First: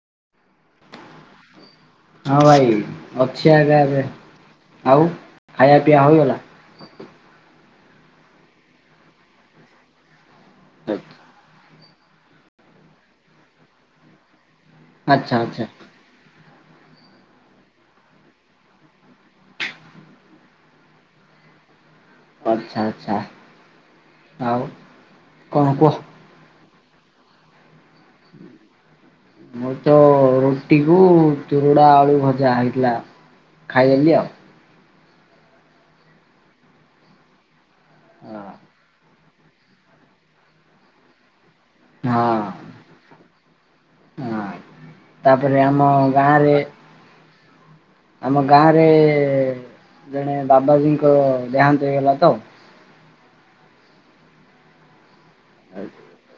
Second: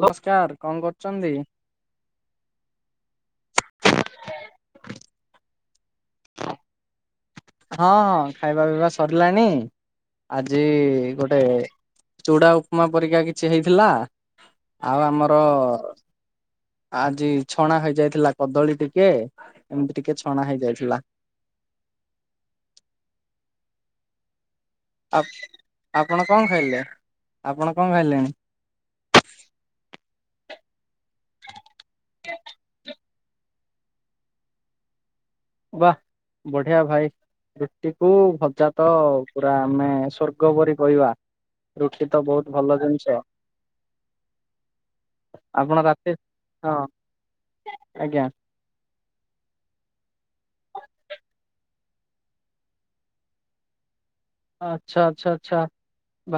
ନମସ୍କାର କଣ କରୁଛନ୍ତି? ହଁ ଭାଇ, ଅଛି ଆକା ଏବେ, ଆଉ ଖାଇବା ପିଇଆ ହେଇଗଲା? ହଁ ହଁ ଖାଇବା ପିଇବା ସରିଲାଣି, ଆଜି ଗୋଟେ ଚୁଡା ଉପମା ପରିକା କିଛି ହେଇଥିଲା ଆଉ ଆଚ୍ଛା ଆମର ଆଚ୍ଛା ଆଜି ଛଣା ହେଇଯାଇଥିଲା କଦଳୀ ଟିକେ ଏମତି ଟିକେ ଛଣା ହେଇଯାଇଥିଲା। ଆଚ୍ଛା ଆଚ୍ଛା ଆଉ? ଆ କଣ କୁହ? ଆପଣ କଣ ଖାଇଲେ ଆପଣ କଣ ଖାଇଲେଣି? ମୁଁ ତ ରୁଟିକୁ ତୁରୁଡ଼ା ଆଳୁ ଭଜା ହେଇଥିଲା, ଖାଇଦେଲି ଆଉ। ବାହ ବଢିଆ ଭାଇ ରୁଟି କୁ ଭଜା ହଁ ତ ପୁରା ଆମେ ସ୍ୱର୍ଗ ପରି କହିବା, ରୁଟି ତ ବହୁତ ଭଲ ହଁ। ଜିନିଷ। ତାପରେ ଆମ ଆପଣ ରାତି, ଗାଁରେ ହଁ ଆଜ୍ଞା ଆମ ଗାଁରେ ଜଣେ ବାବାଜୀଙ୍କ ଦେହାନ୍ତ ହେଇଗଲା ତ ଆଚ୍ଛା ଆଚ୍ଛା ଆଚଛା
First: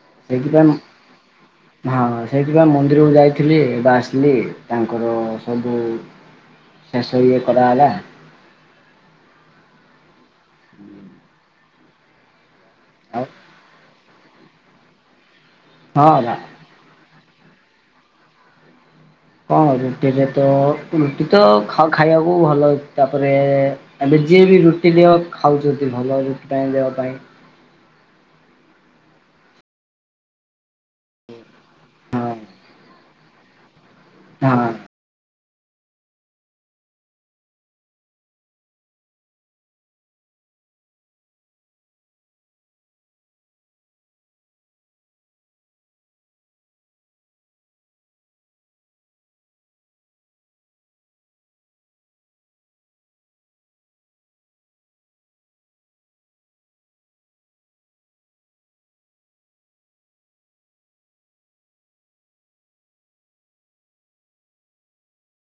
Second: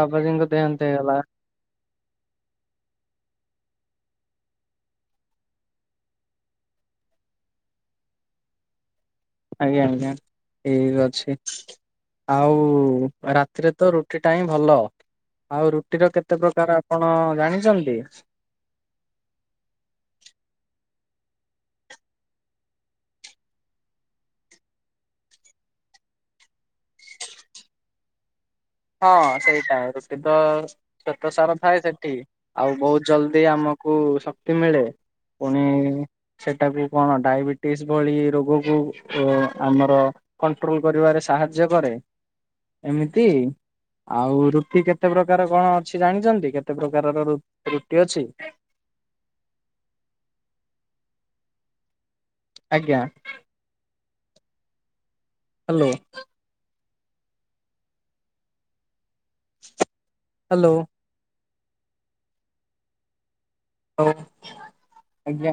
ବାବାଜୀଙ୍କ ସେଇଥିପାଇଁ ଦେହାନ୍ତ ହେଇଗଲା। ହଁ ସେଇଥିପାଇଁ ମନ୍ଦିରକୁ ଯାଇଥିଲି ଏବେ ଆସିଲି ତାଙ୍କର ସବୁ ଶେଷ ଇଏ କରାଗଲା। ଆଜ୍ଞା ଆଜ୍ଞା ଠିକ ଅଛି, ଆଉ ରାତିରେ ତ ର ରୁଟି ଟା ହିଁ ଭଲ, ଆଉ ହଁ ରୁଟିର ବା କେତେ ପ୍ରକାର ଆପଣ ଜାଣିଛନ୍ତି? କଣ ରୁଟିରେ ତ ରୁଟି ତ ଖାଇବାକୁ ଭଲ ଅଛି ତାପରେ ଏବେ ଯିଏ ବି ରୁଟି ନିଅ, ଖାଉଛନ୍ତି ଭଲ ରୁଟି ପାଇଁ ଦେହ ପାଇଁ। ହଁ ସେଇଟା ରୁଟି ତ ଶ୍ଵେତ ସାର ଥାଏ ସେଠି, ଆଉ ବହୁତ ଜଲଦି ଆମକୁ ଶକ୍ତି ହଁ ମିଳେ। ପୁଣି ସେଟା ବି କଣ, ଡାଇବେଟିସ୍ ଭଳି ରୋଗକୁ ଆମର କଣ୍ଟ୍ରୋଲ କରିବାରେ, ସାହାଯ୍ୟ କରେ ଏମିତି ଆଉ ରୁଟି କେତେ ପ୍ରକାର କଣ ଅଛି ଜାଣିଛନ୍ତି? କେତେ ପ୍ରକାରର ରୁଟି ଅଛି? ଆଜ୍ଞା ହାଲୋ ହ୍ୟାଲୋ ହଉ ଆଜ୍ଞା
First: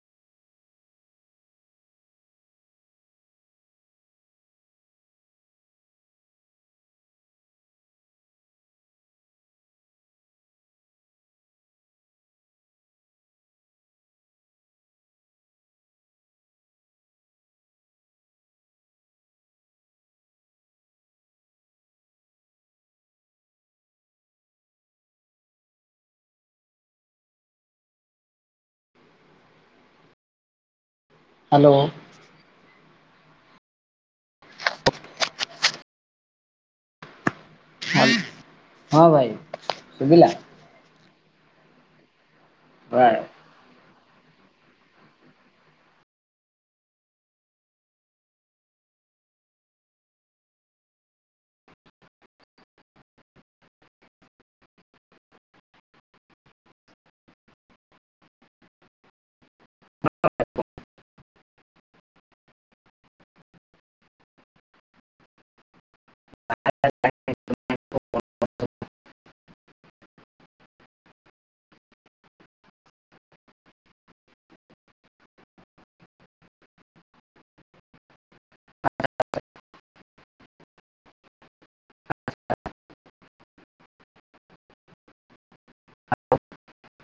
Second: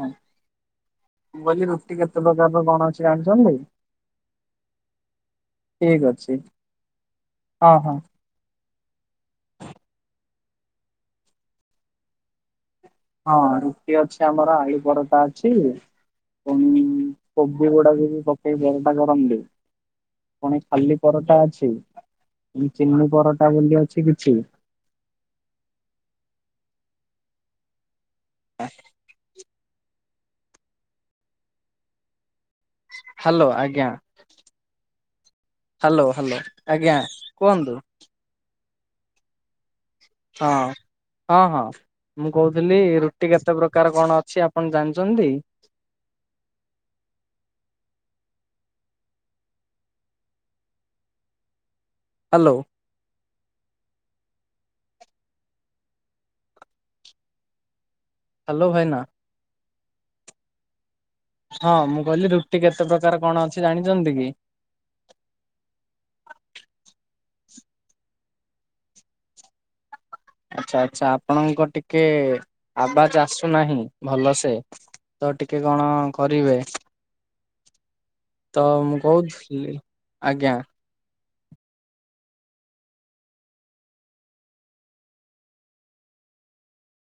ମୁଁ କହିଲି ରୁଟି କେତେ ପ୍ରକାରର କଣ ଅଛି ଜାଣିଛନ୍ତି? ଠିକ୍ ଅଛି ହଁ ହଁ ହଁ ରୁଟି ଅଛି ଆମର, ଆଳୁ ପରଟା ଅଛି। ପୁଣି କୋବି ଗୁଡା ଯୋଉ ପକେଇ ଯନ୍ତା କରନ୍ତି। ପୁଣି ଖାଲି ପରଟା ଅଛି ଚିନି ପରଟା ବୋଲି ଅଛି କିଛି ହ [unintelligible] ହ୍ୟାଲୋ ହ୍ୟାଲୋ ଆଜ୍ଞା ହ୍ୟାଲୋ ହ୍ୟାଲୋ ଆଜ୍ଞା କୁହନ୍ତୁ ହଁ ଭାଇ ଶୁଭିଲା ହଁ ହଁ ହଁ ମୁଁ କହୁଥିଲି ରୁଟି କେତେ ପ୍ରକାର କଣ ଅଛି ଆପଣ ଜାଣିଛନ୍ତି ହ୍ୟାଲୋ ହ୍ୟାଲୋ ଭାଇନା ହଁ ମୁଁ କହିଲି ରୁଟି କେତେ ପ୍ରକାର କଣ ଅଛି ଜାଣିଛନ୍ତି କି ଆଛା ଆଛା ଆପଣଙ୍କ ଟିକେ ଆବାଜ ଆସୁନାହିଁ ଭଲସେ ତ ଟିକେ କଣ କରିବେ। ତ ମୁଁ କହୁଥିଲି ଆଜ୍ଞା।